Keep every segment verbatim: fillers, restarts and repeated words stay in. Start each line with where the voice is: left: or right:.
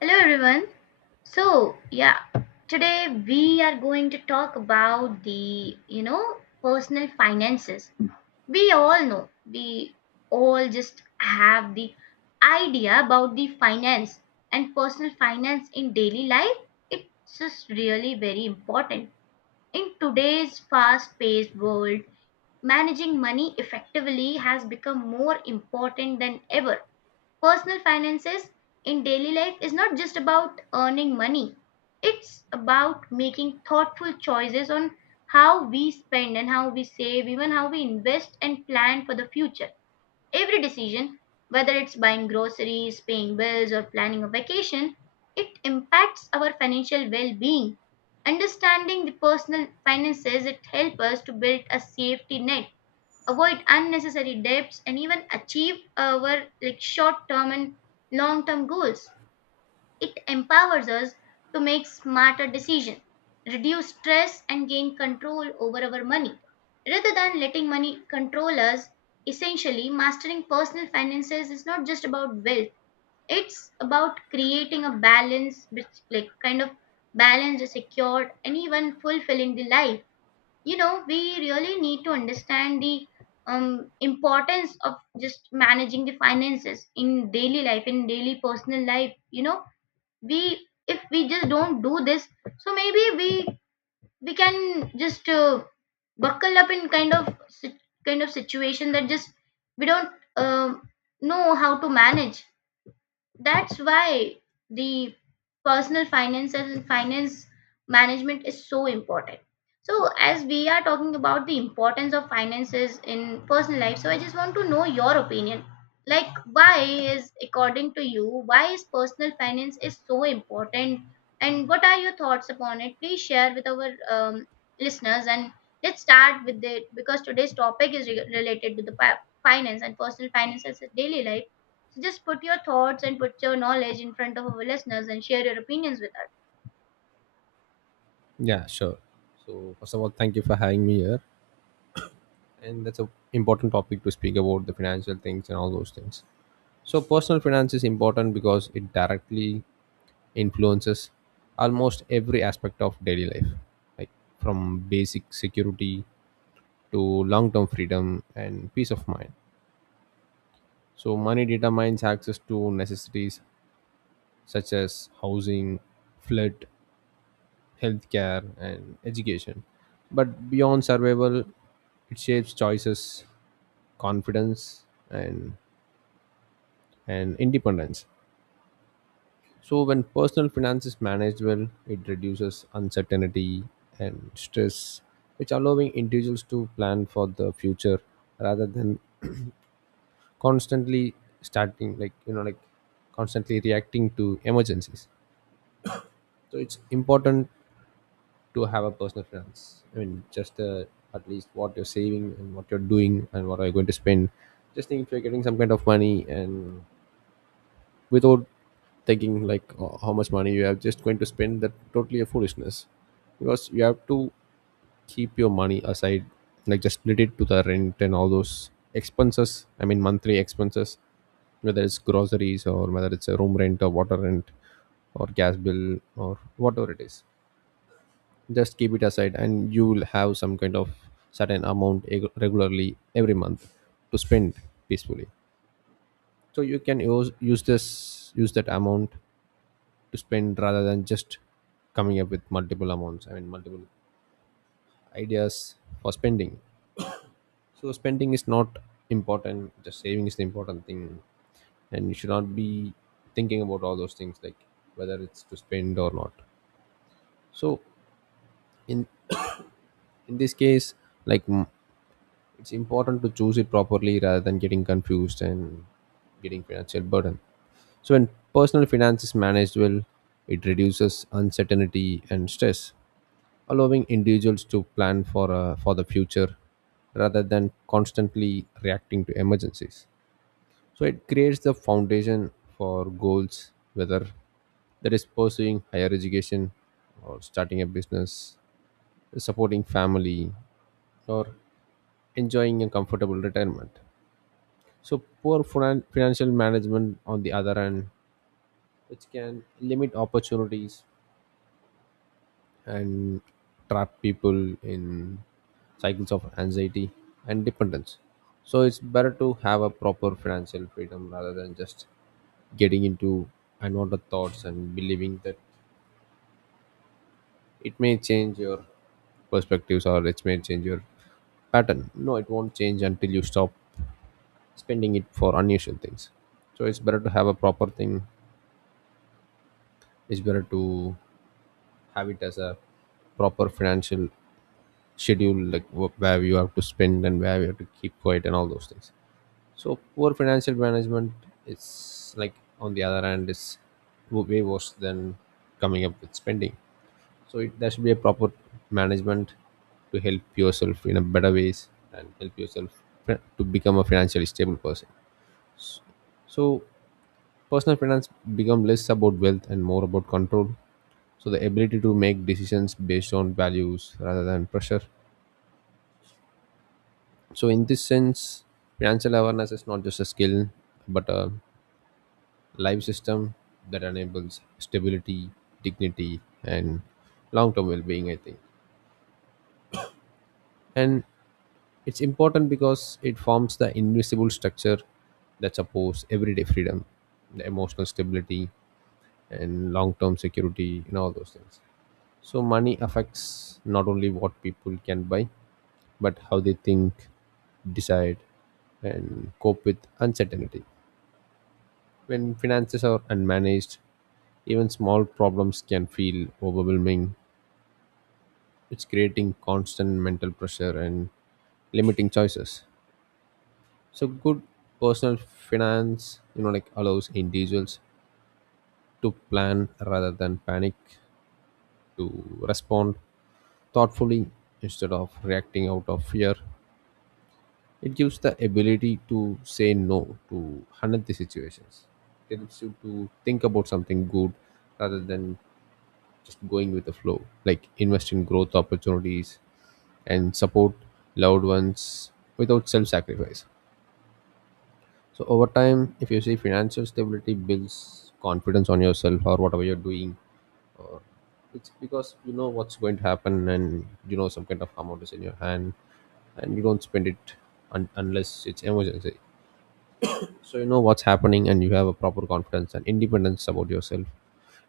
left: Hello everyone. So, yeah, today we are going to talk about the, you know, personal finances. We all know, we all just have the idea about the finance and personal finance in daily life. It's just really very important. In today's fast-paced world, managing money effectively has become more important than ever. Personal finances in daily life is not just about earning money, it's about making thoughtful choices on how we spend and how we save, even how we invest and plan for the future. Every decision, whether it's buying groceries, paying bills, or planning a vacation, it impacts our financial well-being. Understanding the personal finances, it helps us to build a safety net, avoid unnecessary debts, and even achieve our like short term and long term goals. It empowers us to make smarter decisions, reduce stress, and gain control over our money rather than letting money control us. Essentially, mastering personal finances is not just about wealth, it's about creating a balance which like kind of balanced, secured, and even fulfilling the life. You know, we really need to understand the um, importance of just managing the finances in daily life, in daily personal life, you know. We if we just don't do this, so maybe we we can just uh, buckle up in kind of sit- kind of situation that just we don't um know how to manage. That's why the personal finance and finance management is so important. So as we are talking about the importance of finances in personal life, so I just want to know your opinion, like why is according to you why is personal finance is so important and what are your thoughts upon it. Please share with our um, listeners, and let's start with it because today's topic is re- related to the pa- finance and personal finances in daily life. So just put your thoughts and put your knowledge in front of our listeners and share your opinions with us.
right: Yeah, sure. So first of all, thank you for having me here, and that's an important topic to speak about the financial things and all those things. So personal finance is important because it directly influences almost every aspect of daily life, like from basic security to long-term freedom and peace of mind. So money determines access to necessities such as housing, flood, healthcare, and education. But beyond survival, it shapes choices, confidence, and and independence. So when personal finance is managed well, it reduces uncertainty and stress, which allowing individuals to plan for the future rather than constantly starting like you know like constantly reacting to emergencies. So it's important to have a personal finance, I mean just uh, at least what you're saving and what you're doing and what are you going to spend. Just think if you're getting some kind of money and without thinking like uh, how much money you have, just going to spend, that totally a foolishness, because you have to keep your money aside, like just split it to the rent and all those expenses, I mean monthly expenses, whether it's groceries or whether it's a room rent or water rent or gas bill or whatever it is. Just keep it aside and you will have some kind of certain amount eg- regularly every month to spend peacefully. So you can use, use this use that amount to spend rather than just coming up with multiple amounts, I mean multiple ideas for spending. So spending is not important, just saving is the important thing, and you should not be thinking about all those things, like whether it's to spend or not. So in in this case, like mm, it's important to choose it properly rather than getting confused and getting financial burden. So when personal finance is managed well, it reduces uncertainty and stress, allowing individuals to plan for uh, for the future rather than constantly reacting to emergencies. So it creates the foundation for goals, whether that is pursuing higher education or starting a business, supporting family, or enjoying a comfortable retirement. So poor finan- financial management, on the other hand, which can limit opportunities and trap people in cycles of anxiety and dependence. So it's better to have a proper financial freedom rather than just getting into unwanted thoughts and believing that it may change your perspectives or it may change your pattern. No, it won't change until you stop spending it for unusual things. So it's better to have a proper thing. It's better to have it as a proper financial schedule, like wh- where you have to spend and where you have to keep quiet and all those things. So poor financial management is, like, on the other hand, is w- way worse than coming up with spending. So it, there should be a proper management to help yourself in a better ways and help yourself fi- to become a financially stable person. So personal finance become less about wealth and more about control, so the ability to make decisions based on values rather than pressure. So in this sense, financial awareness is not just a skill, but a life system that enables stability, dignity, and long-term well-being, I think. And it's important because it forms the invisible structure that supports everyday freedom, the emotional stability, and long-term security, and all those things. So money affects not only what people can buy, but how they think, decide, and cope with uncertainty. When finances are unmanaged, even small problems can feel overwhelming. It's creating constant mental pressure and limiting choices. So, good personal finance, you know, like allows individuals to plan rather than panic, to respond thoughtfully instead of reacting out of fear. It gives the ability to say no to unhealthy situations. It helps you to think about something good rather than just going with the flow, like invest in growth opportunities and support loved ones without self sacrifice. So, over time, if you see, financial stability builds confidence on yourself or whatever you're doing, or it's because you know what's going to happen and you know some kind of amount is in your hand and you don't spend it un- unless it's emergency. So, you know what's happening and you have a proper confidence and independence about yourself,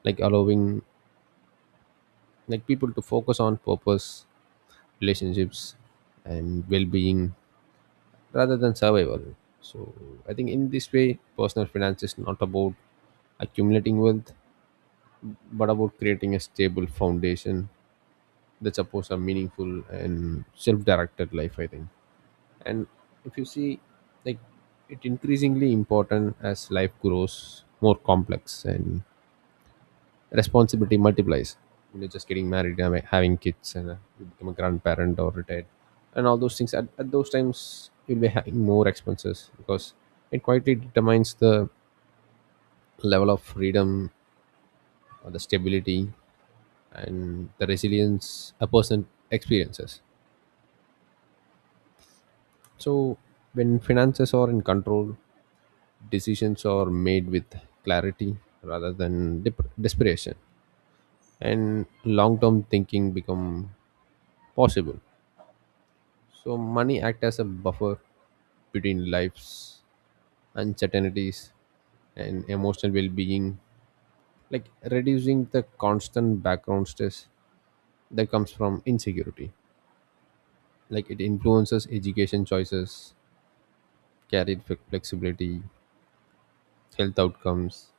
right: like allowing like people to focus on purpose, relationships, and well-being rather than survival. So I think in this way, personal finance is not about accumulating wealth, but about creating a stable foundation that supports a meaningful and self-directed life, I think. And if you see, like, it increasingly important as life grows more complex and responsibility multiplies. When you're just getting married and having kids and uh, you become a grandparent or retired and all those things, at, at those times you'll be having more expenses because it quietly determines the level of freedom or the stability and the resilience a person experiences. So when finances are in control, decisions are made with clarity rather than dep- desperation, and long-term thinking become possible. So money act as a buffer between life's uncertainties and emotional well-being, like reducing the constant background stress that comes from insecurity. Like it influences education choices, career fle- flexibility, health outcomes,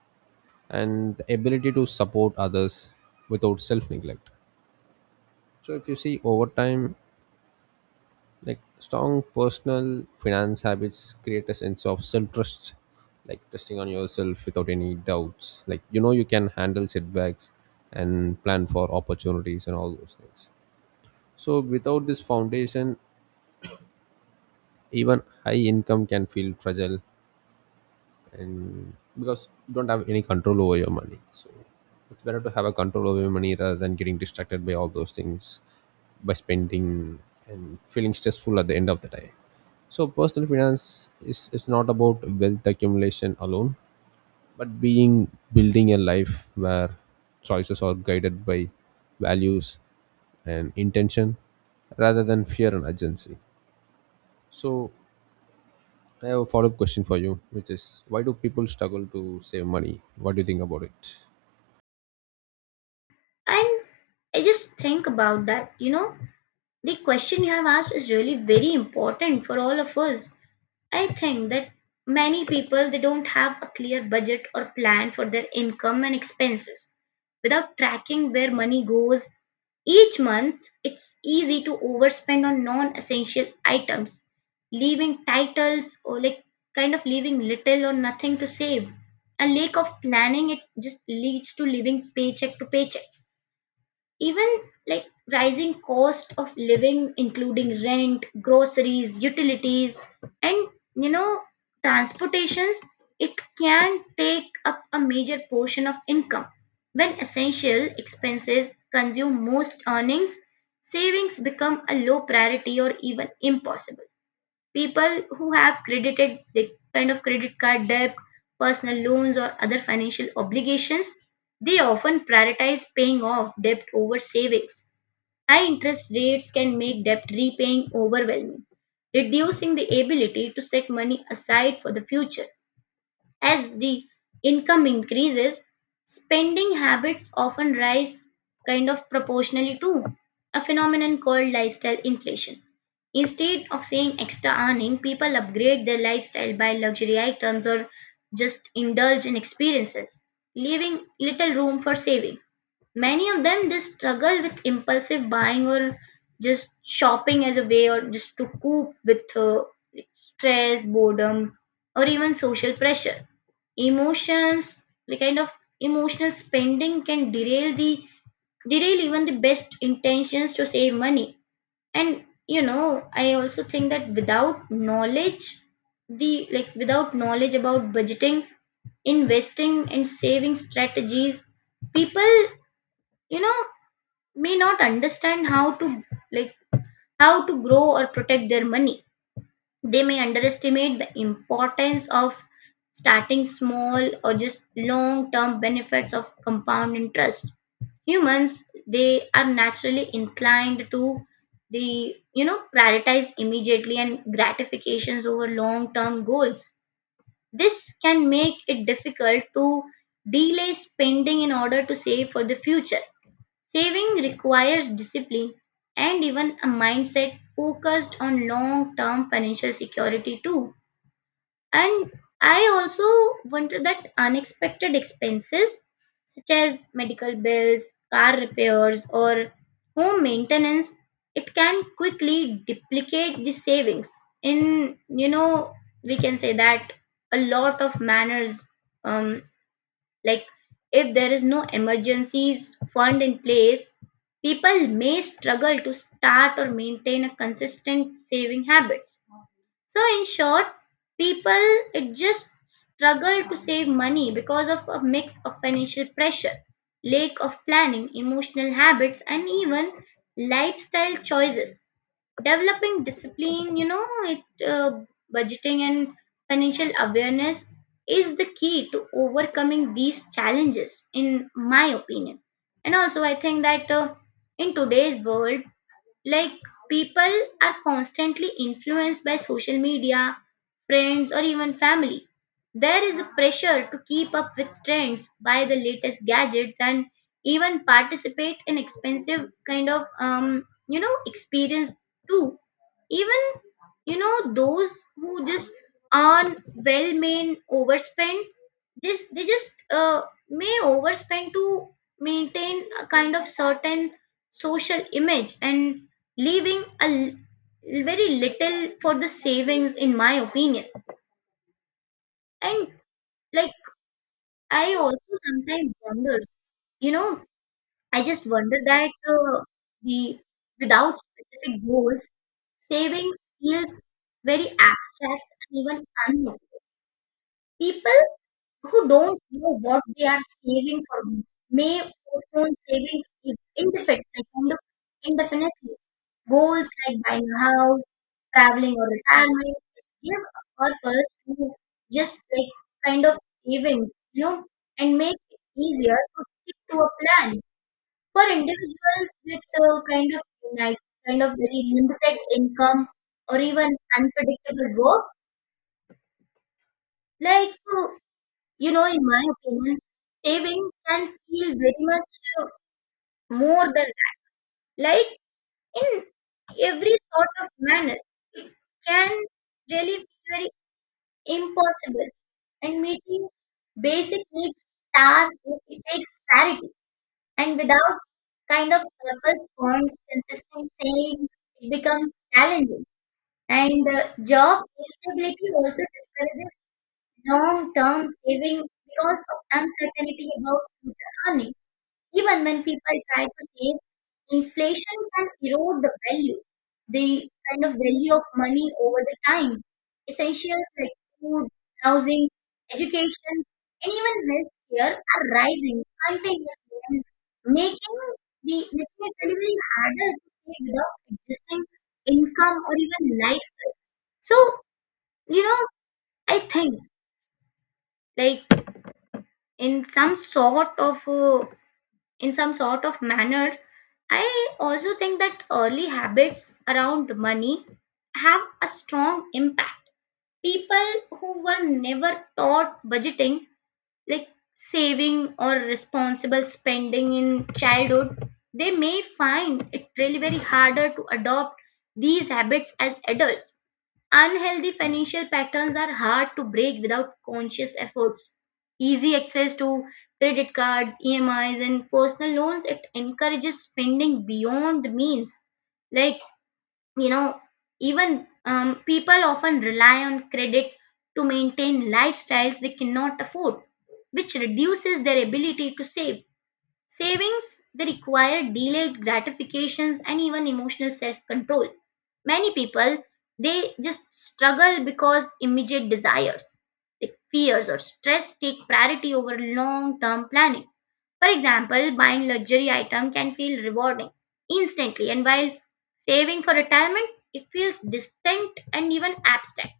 right: and the ability to support others without self-neglect. So if you see, over time, like strong personal finance habits create a sense of self-trust, like trusting on yourself without any doubts, like you know you can handle setbacks and plan for opportunities and all those things. So without this foundation, even high income can feel fragile, and because you don't have any control over your money. So it's better to have a control over your money rather than getting distracted by all those things, by spending and feeling stressful at the end of the day. So personal finance is, is not about wealth accumulation alone, but being building a life where choices are guided by values and intention rather than fear and urgency. So I have a follow-up question for you, which is why do people struggle to save money? What do you think about it?
left: And I just think about that, you know, the question you have asked is really very important for all of us. I think that many people they don't have a clear budget or plan for their income and expenses. Without tracking where money goes each month, it's easy to overspend on non-essential items, leaving titles or like kind of leaving little or nothing to save. A lack of planning it just leads to living paycheck to paycheck. Even like rising cost of living including rent, groceries, utilities, and you know, transportations, it can take up a major portion of income. When essential expenses consume most earnings, savings become a low priority or even impossible. People who have credited the kind of credit card debt, personal loans, or other financial obligations, they often prioritize paying off debt over savings. High interest rates can make debt repaying overwhelming, reducing the ability to set money aside for the future. As the income increases, spending habits often rise kind of proportionally too, a phenomenon called lifestyle inflation. Instead of saying extra earning, people upgrade their lifestyle by luxury items or just indulge in experiences, leaving little room for saving. Many of them just struggle with impulsive buying or just shopping as a way or just to cope with uh, stress, boredom, or even social pressure, emotions. The kind of emotional spending can derail the derail even the best intentions to save money. And you know, I also think that without knowledge, the like without knowledge about budgeting, investing, and saving strategies, people, you know, may not understand how to, like, how to grow or protect their money. They may underestimate the importance of starting small or just long term benefits of compound interest. Humans, they are naturally inclined to the, you know, prioritize immediately and gratifications over long term goals. This can make it difficult to delay spending in order to save for the future. Saving requires discipline and even a mindset focused on long term financial security, too. And I also wonder that unexpected expenses such as medical bills, car repairs, or home maintenance, it can quickly duplicate the savings. In, you know, we can say that a lot of manners, um, like if there is no emergencies fund in place, people may struggle to start or maintain a consistent saving habits. So, in short, people, it just struggle to save money because of a mix of financial pressure, lack of planning, emotional habits, and even lifestyle choices. Developing discipline, you know, it uh, budgeting and financial awareness is the key to overcoming these challenges, in my opinion. And also, I think that uh, in today's world, like people are constantly influenced by social media, friends, or even family. There is the pressure to keep up with trends, buy the latest gadgets, and even participate in expensive kind of um, you know, experience too. Even you know, those who just earn well may overspend. Just they just uh, may overspend to maintain a kind of certain social image and leaving a l- very little for the savings, in my opinion. And like, I also sometimes wonder, you know, I just wonder that uh, the without specific goals, savings feels very abstract and even unknown. People who don't know what they are saving for may postpone saving if indefinite, like indo- indefinitely. Goals like buying a house, traveling, or retirement give a purpose to just like kind of savings, you know, and make it easier to stick to a plan. For individuals with uh, kind of like kind of very limited income or even unpredictable work, like uh, you know, in my opinion, saving can feel very much uh, more than that. Like in every sort of manner, it can really be very impossible. And meeting basic needs, tasks, it it takes clarity. And without kind of surface funds, consistent saving, it becomes challenging. And uh, job instability also discourages long-term saving because of uncertainty about future earnings. Even when people try to save, inflation can erode the value, the kind of value of money over the time. Essentials like food, housing, education, and even healthcare are rising continuously and making the making it very, very harder to pay without existing income or even lifestyle. So, you know, I think like in some sort of uh, in some sort of manner, I also think that early habits around money have a strong impact. People who were never taught budgeting, like saving or responsible spending in childhood, they may find it really very harder to adopt these habits as adults. Unhealthy financial patterns are hard to break without conscious efforts. Easy access to credit cards, E M Is, and personal loans it encourages spending beyond the means. Like you know, even um, people often rely on credit to maintain lifestyles they cannot afford, which reduces their ability to save. Savings they require delayed gratifications and even emotional self-control. Many people they just struggle because immediate desires, like fears or stress take priority over long-term planning. For example, buying luxury item can feel rewarding instantly, and while saving for retirement it feels distant and even abstract.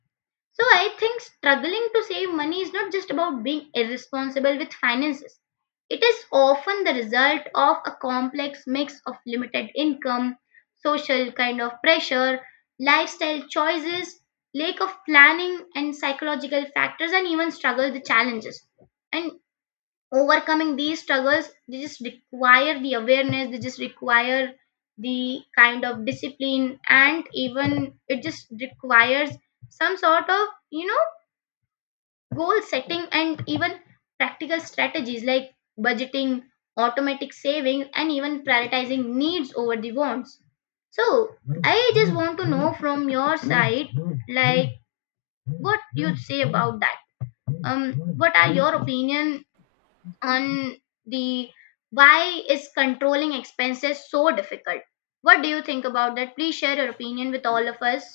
left: So I think struggling to save money is not just about being irresponsible with finances. It is often the result of a complex mix of limited income, social kind of pressure, lifestyle choices, lack of planning, and psychological factors, and even struggle the challenges. And overcoming these struggles, they just require the awareness, they just require the kind of discipline, and even it just requires some sort of, you know, goal setting and even practical strategies like budgeting, automatic savings, and even prioritizing needs over the wants. So I just want to know from your side, like what you say about that, um what are your opinion on the why is controlling expenses so difficult. What do you think about that? Please share your opinion with all of us.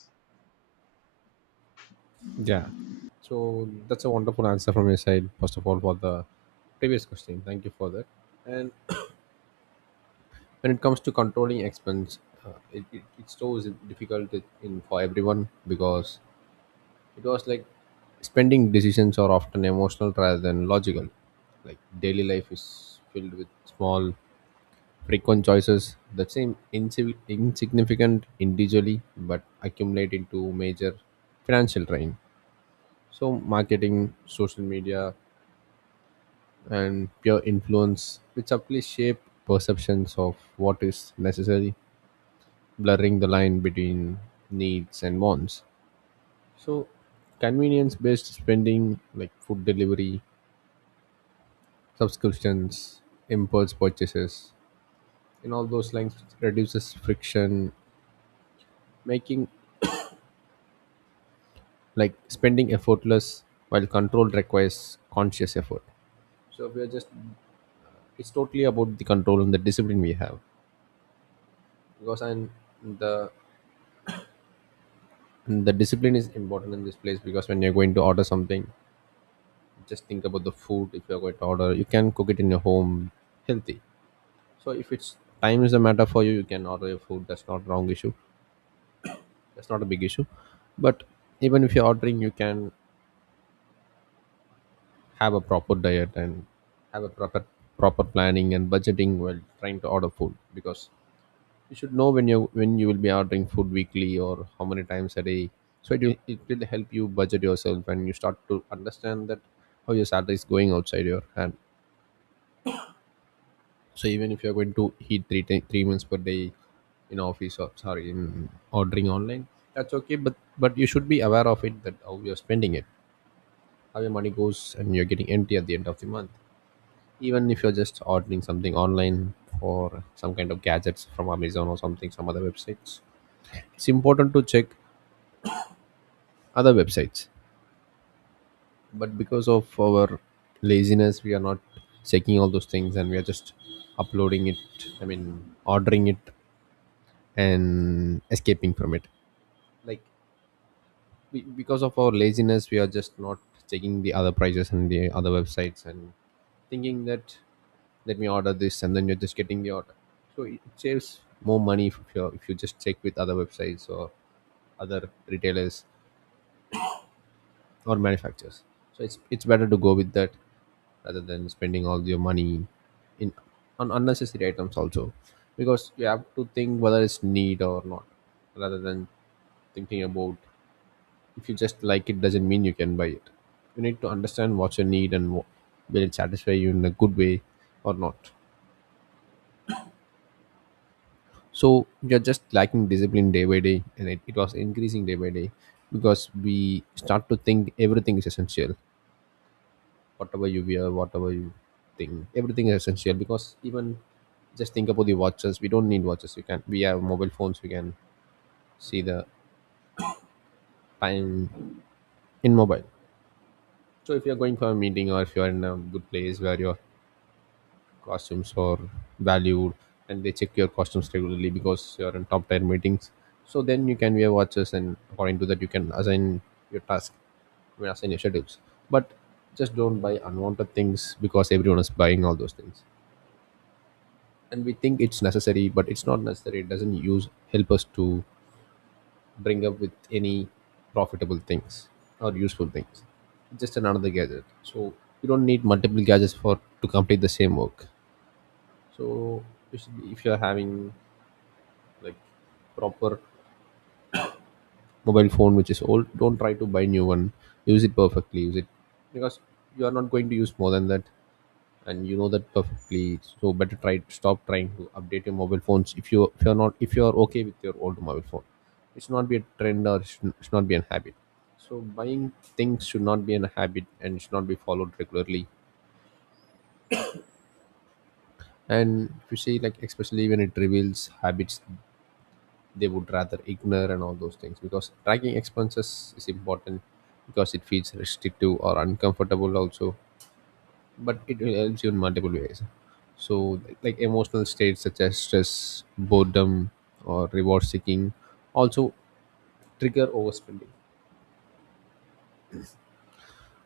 right: Yeah. So that's a wonderful answer from your side, first of all, for the previous question. Thank you for that. And when it comes to controlling expense, uh, it, it, it's so is difficult to- in for everyone because it was like spending decisions are often emotional rather than logical. Like daily life is filled with small frequent choices that seem insi- insignificant individually but accumulate into major financial drain. So, marketing, social media, and peer influence, which subtly shape perceptions of what is necessary, blurring the line between needs and wants. So, convenience based spending like food delivery, subscriptions, impulse purchases, and all those lines reduces friction, making like spending effortless while control requires conscious effort. So we are just, it's totally about the control and the discipline we have, because and the and the discipline is important in this place because when you're going to order something, just think about the food. If you're going to order, you can cook it in your home healthy. So if it's time is a matter for you, you can order your food. That's not wrong issue, that's not a big issue. But even if you're ordering, you can have a proper diet and have a proper proper planning and budgeting while trying to order food, because you should know when you when you will be ordering food, weekly or how many times a day. So it will, it will help you budget yourself and you start to understand that how your salary is going outside your hand. So even if you're going to eat three ti- three meals per day in office, or sorry, in ordering online, that's okay, but but you should be aware of it that how you're spending it, how your money goes and you're getting empty at the end of the month. Even if you're just ordering something online for some kind of gadgets from Amazon or something, some other websites, it's important to check other websites, but because of our laziness we are not checking all those things, and we are just uploading it, I mean ordering it and escaping from it. Like be- because of our laziness, we are just not checking the other prices and the other websites and thinking that let me order this, and then you're just getting the order. So it saves more money if you if you just check with other websites or other retailers or manufacturers. So it's it's better to go with that rather than spending all your money in on unnecessary items also, because you have to think whether it's need or not, rather than thinking about, if you just like it doesn't mean you can buy it. You need to understand what's your need and wh- will it satisfy you in a good way or not. So we are just lacking discipline day by day, and it, it was increasing day by day, because we start to think everything is essential. Whatever you wear, whatever you think, everything is essential. Because even just think about the watches, we don't need watches, we can, we have mobile phones, we can see the time in mobile. So if you're going for a meeting, or if you're in a good place where you're costumes are valued and they check your costumes regularly because you're in top tier meetings, so then you can wear watches, and according to that you can assign your task, I mean, assign your schedules. But just don't buy unwanted things because everyone is buying all those things and we think it's necessary, but it's not necessary. It doesn't use help us to bring up with any profitable things or useful things. It's just another gadget. So you don't need multiple gadgets for to complete the same work. So you should be- if you're having, like, proper mobile phone which is old, don't try to buy new one. Use it perfectly, use it, because you are not going to use more than that, and you know that perfectly. So better try stop trying to update your mobile phones if you if you're not, if you're okay with your old mobile phone. It should not be a trend, or it should, should not be a habit. So buying things should not be a habit and should not be followed regularly. And if you see, like, especially when it reveals habits, they would rather ignore and all those things, because tracking expenses is important. Because it feels restrictive or uncomfortable also, but it will helps you in multiple ways. So, like, emotional states such as stress, boredom, or reward seeking also trigger overspending,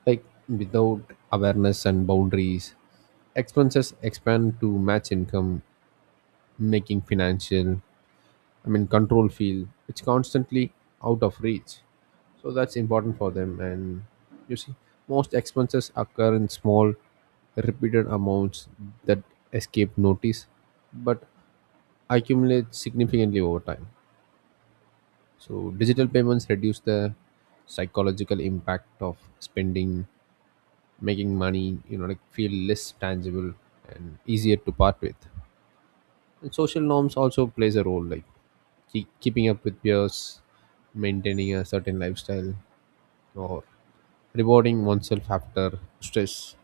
right: like, without awareness and boundaries, expenses expand to match income, making financial, I mean, control feel it's constantly out of reach. So that's important for them. And you see, most expenses occur in small, repeated amounts that escape notice, but accumulate significantly over time. So digital payments reduce the psychological impact of spending, making money, you know, like feel less tangible and easier to part with. And social norms also plays a role, like keep, keeping up with peers, maintaining a certain lifestyle, or rewarding oneself after stress,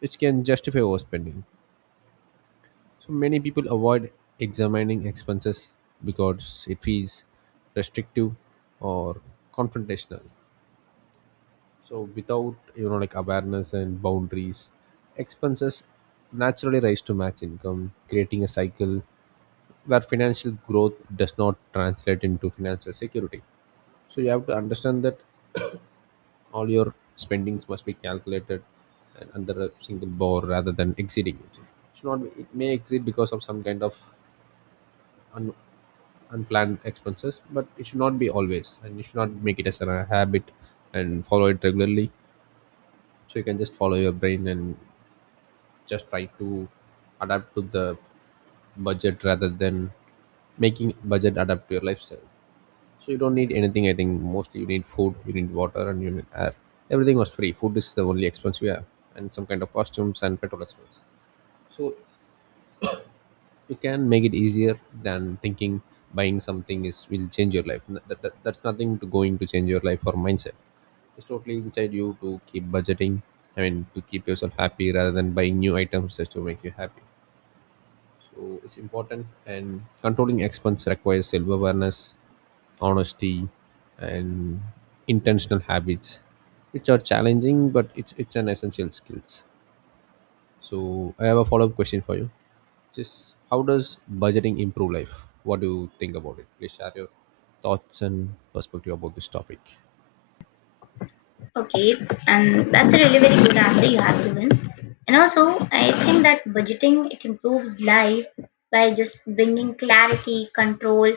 right: which can justify overspending. So many people avoid examining expenses because it feels restrictive or confrontational. So without, you know like, awareness and boundaries, expenses naturally rise to match income, creating a cycle where financial growth does not translate into financial security. So you have to understand that all your spendings must be calculated and under a single bar rather than exceeding it. Should not be, it may exceed because of some kind of un, unplanned expenses, but it should not be always, and you should not make it as a habit and follow it regularly. So you can just follow your brain and just try to adapt to the budget rather than making budget adapt to your lifestyle. So you don't need anything. I think mostly you need food, you need water, and you need air. Everything was free. Food is the only expense we have, and some kind of costumes and petrol expense. So you can make it easier than thinking buying something is will change your life. N- That, that, that's nothing to going to change your life or mindset. It's totally inside you to keep budgeting. I mean, to keep yourself happy rather than buying new items just to make you happy. So it's important, and controlling expense requires self awareness, honesty, and intentional habits, which are challenging, but it's it's an essential skills. So I have a follow-up question for you. Just how does budgeting improve life? What do you think about it? Please share your thoughts and perspective about this topic.
left: Okay, and that's a really very good answer you have given. And also I think that budgeting it improves life by just bringing clarity, control,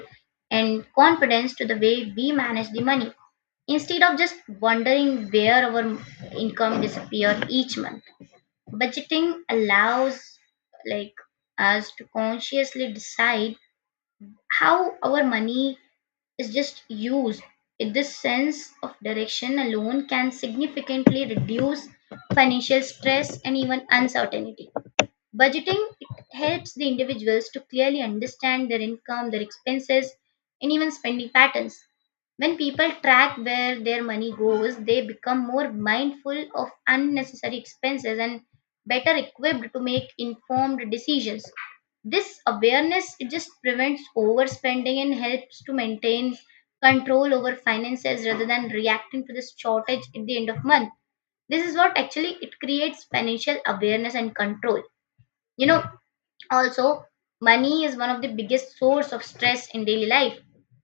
left: and confidence to the way we manage the money. Instead of just wondering where our income disappear each month, budgeting allows like us to consciously decide how our money is just used. In this sense of direction alone can significantly reduce financial stress and even uncertainty. Budgeting it helps the individuals to clearly understand their income, their expenses, and even spending patterns. When people track where their money goes, they become more mindful of unnecessary expenses and better equipped to make informed decisions. This awareness it just prevents overspending and helps to maintain control over finances rather than reacting to this shortage at the end of month. This is what actually it creates financial awareness and control, you know. Also, money is one of the biggest source of stress in daily life.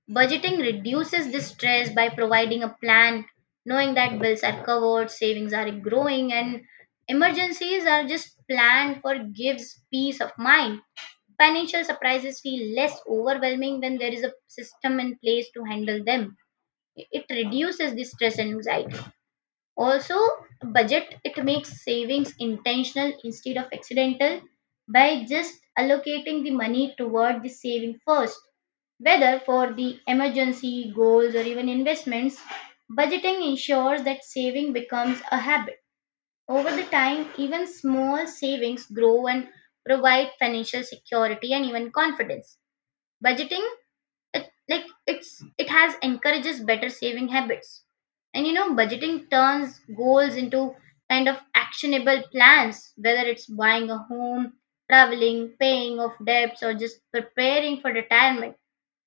left: Budgeting reduces this stress by providing a plan, knowing that bills are covered, savings are growing, and emergencies are just planned for gives peace of mind. Financial surprises feel less overwhelming when there is a system in place to handle them. It reduces the stress and anxiety. Also, budget it makes savings intentional instead of accidental by just allocating the money toward the saving first, whether for the emergency goals or even investments. Budgeting ensures that saving becomes a habit. Over the time, even small savings grow and provide financial security and even confidence. Budgeting it like it's it has encourages better saving habits. And you know, budgeting turns goals into kind of actionable plans, whether it's buying a home, traveling, paying off debts, or just preparing for retirement.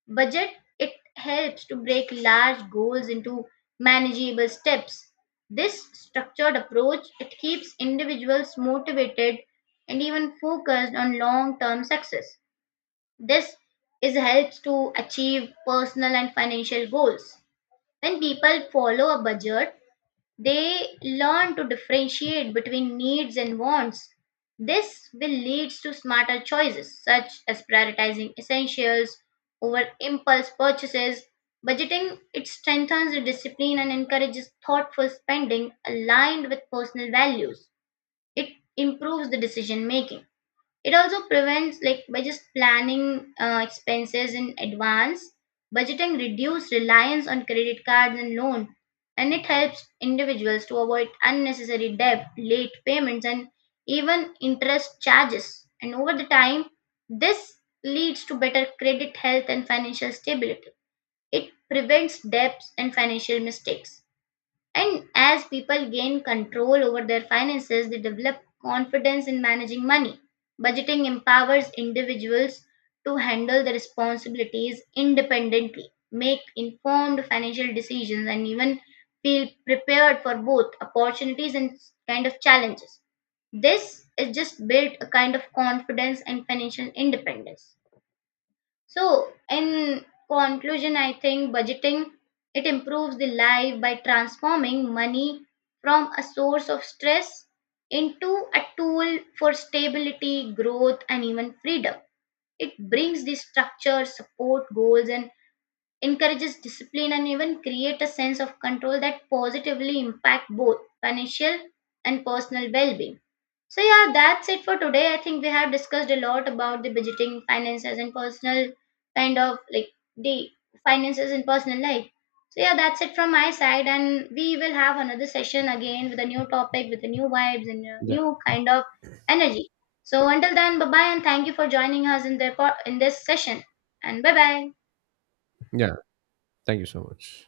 left: Budget it helps to break large goals into manageable steps. This structured approach it keeps individuals motivated and even focused on long term success. This is helps to achieve personal and financial goals. When people follow a budget, they learn to differentiate between needs and wants. This will lead to smarter choices such as prioritizing essentials over impulse purchases. Budgeting it strengthens the discipline and encourages thoughtful spending aligned with personal values. It improves the decision making. It also prevents, like, by just planning uh, expenses in advance, budgeting reduce reliance on credit cards and loan, and it helps individuals to avoid unnecessary debt, late payments, and even interest charges. And over the time, this leads to better credit health and financial stability. It prevents debts and financial mistakes. And as people gain control over their finances, they develop confidence in managing money. Budgeting empowers individuals to handle their responsibilities independently, make informed financial decisions, and even feel prepared for both opportunities and kind of challenges. This is just built a kind of confidence and financial independence. So, in conclusion, I think budgeting it improves the life by transforming money from a source of stress into a tool for stability, growth, and even freedom. It brings the structure, support goals, and encourages discipline, and even create a sense of control that positively impact both financial and personal well-being. So yeah, that's it for today. I think we have discussed a lot about the budgeting, finances, and personal kind of like the finances in personal life. So yeah, that's it from my side, and we will have another session again with a new topic, with the new vibes and a
right: Yeah,
left: new kind of energy. So until then, bye bye, and thank you for joining us in the po- in this session. And bye bye.
right: yeah, thank you so much.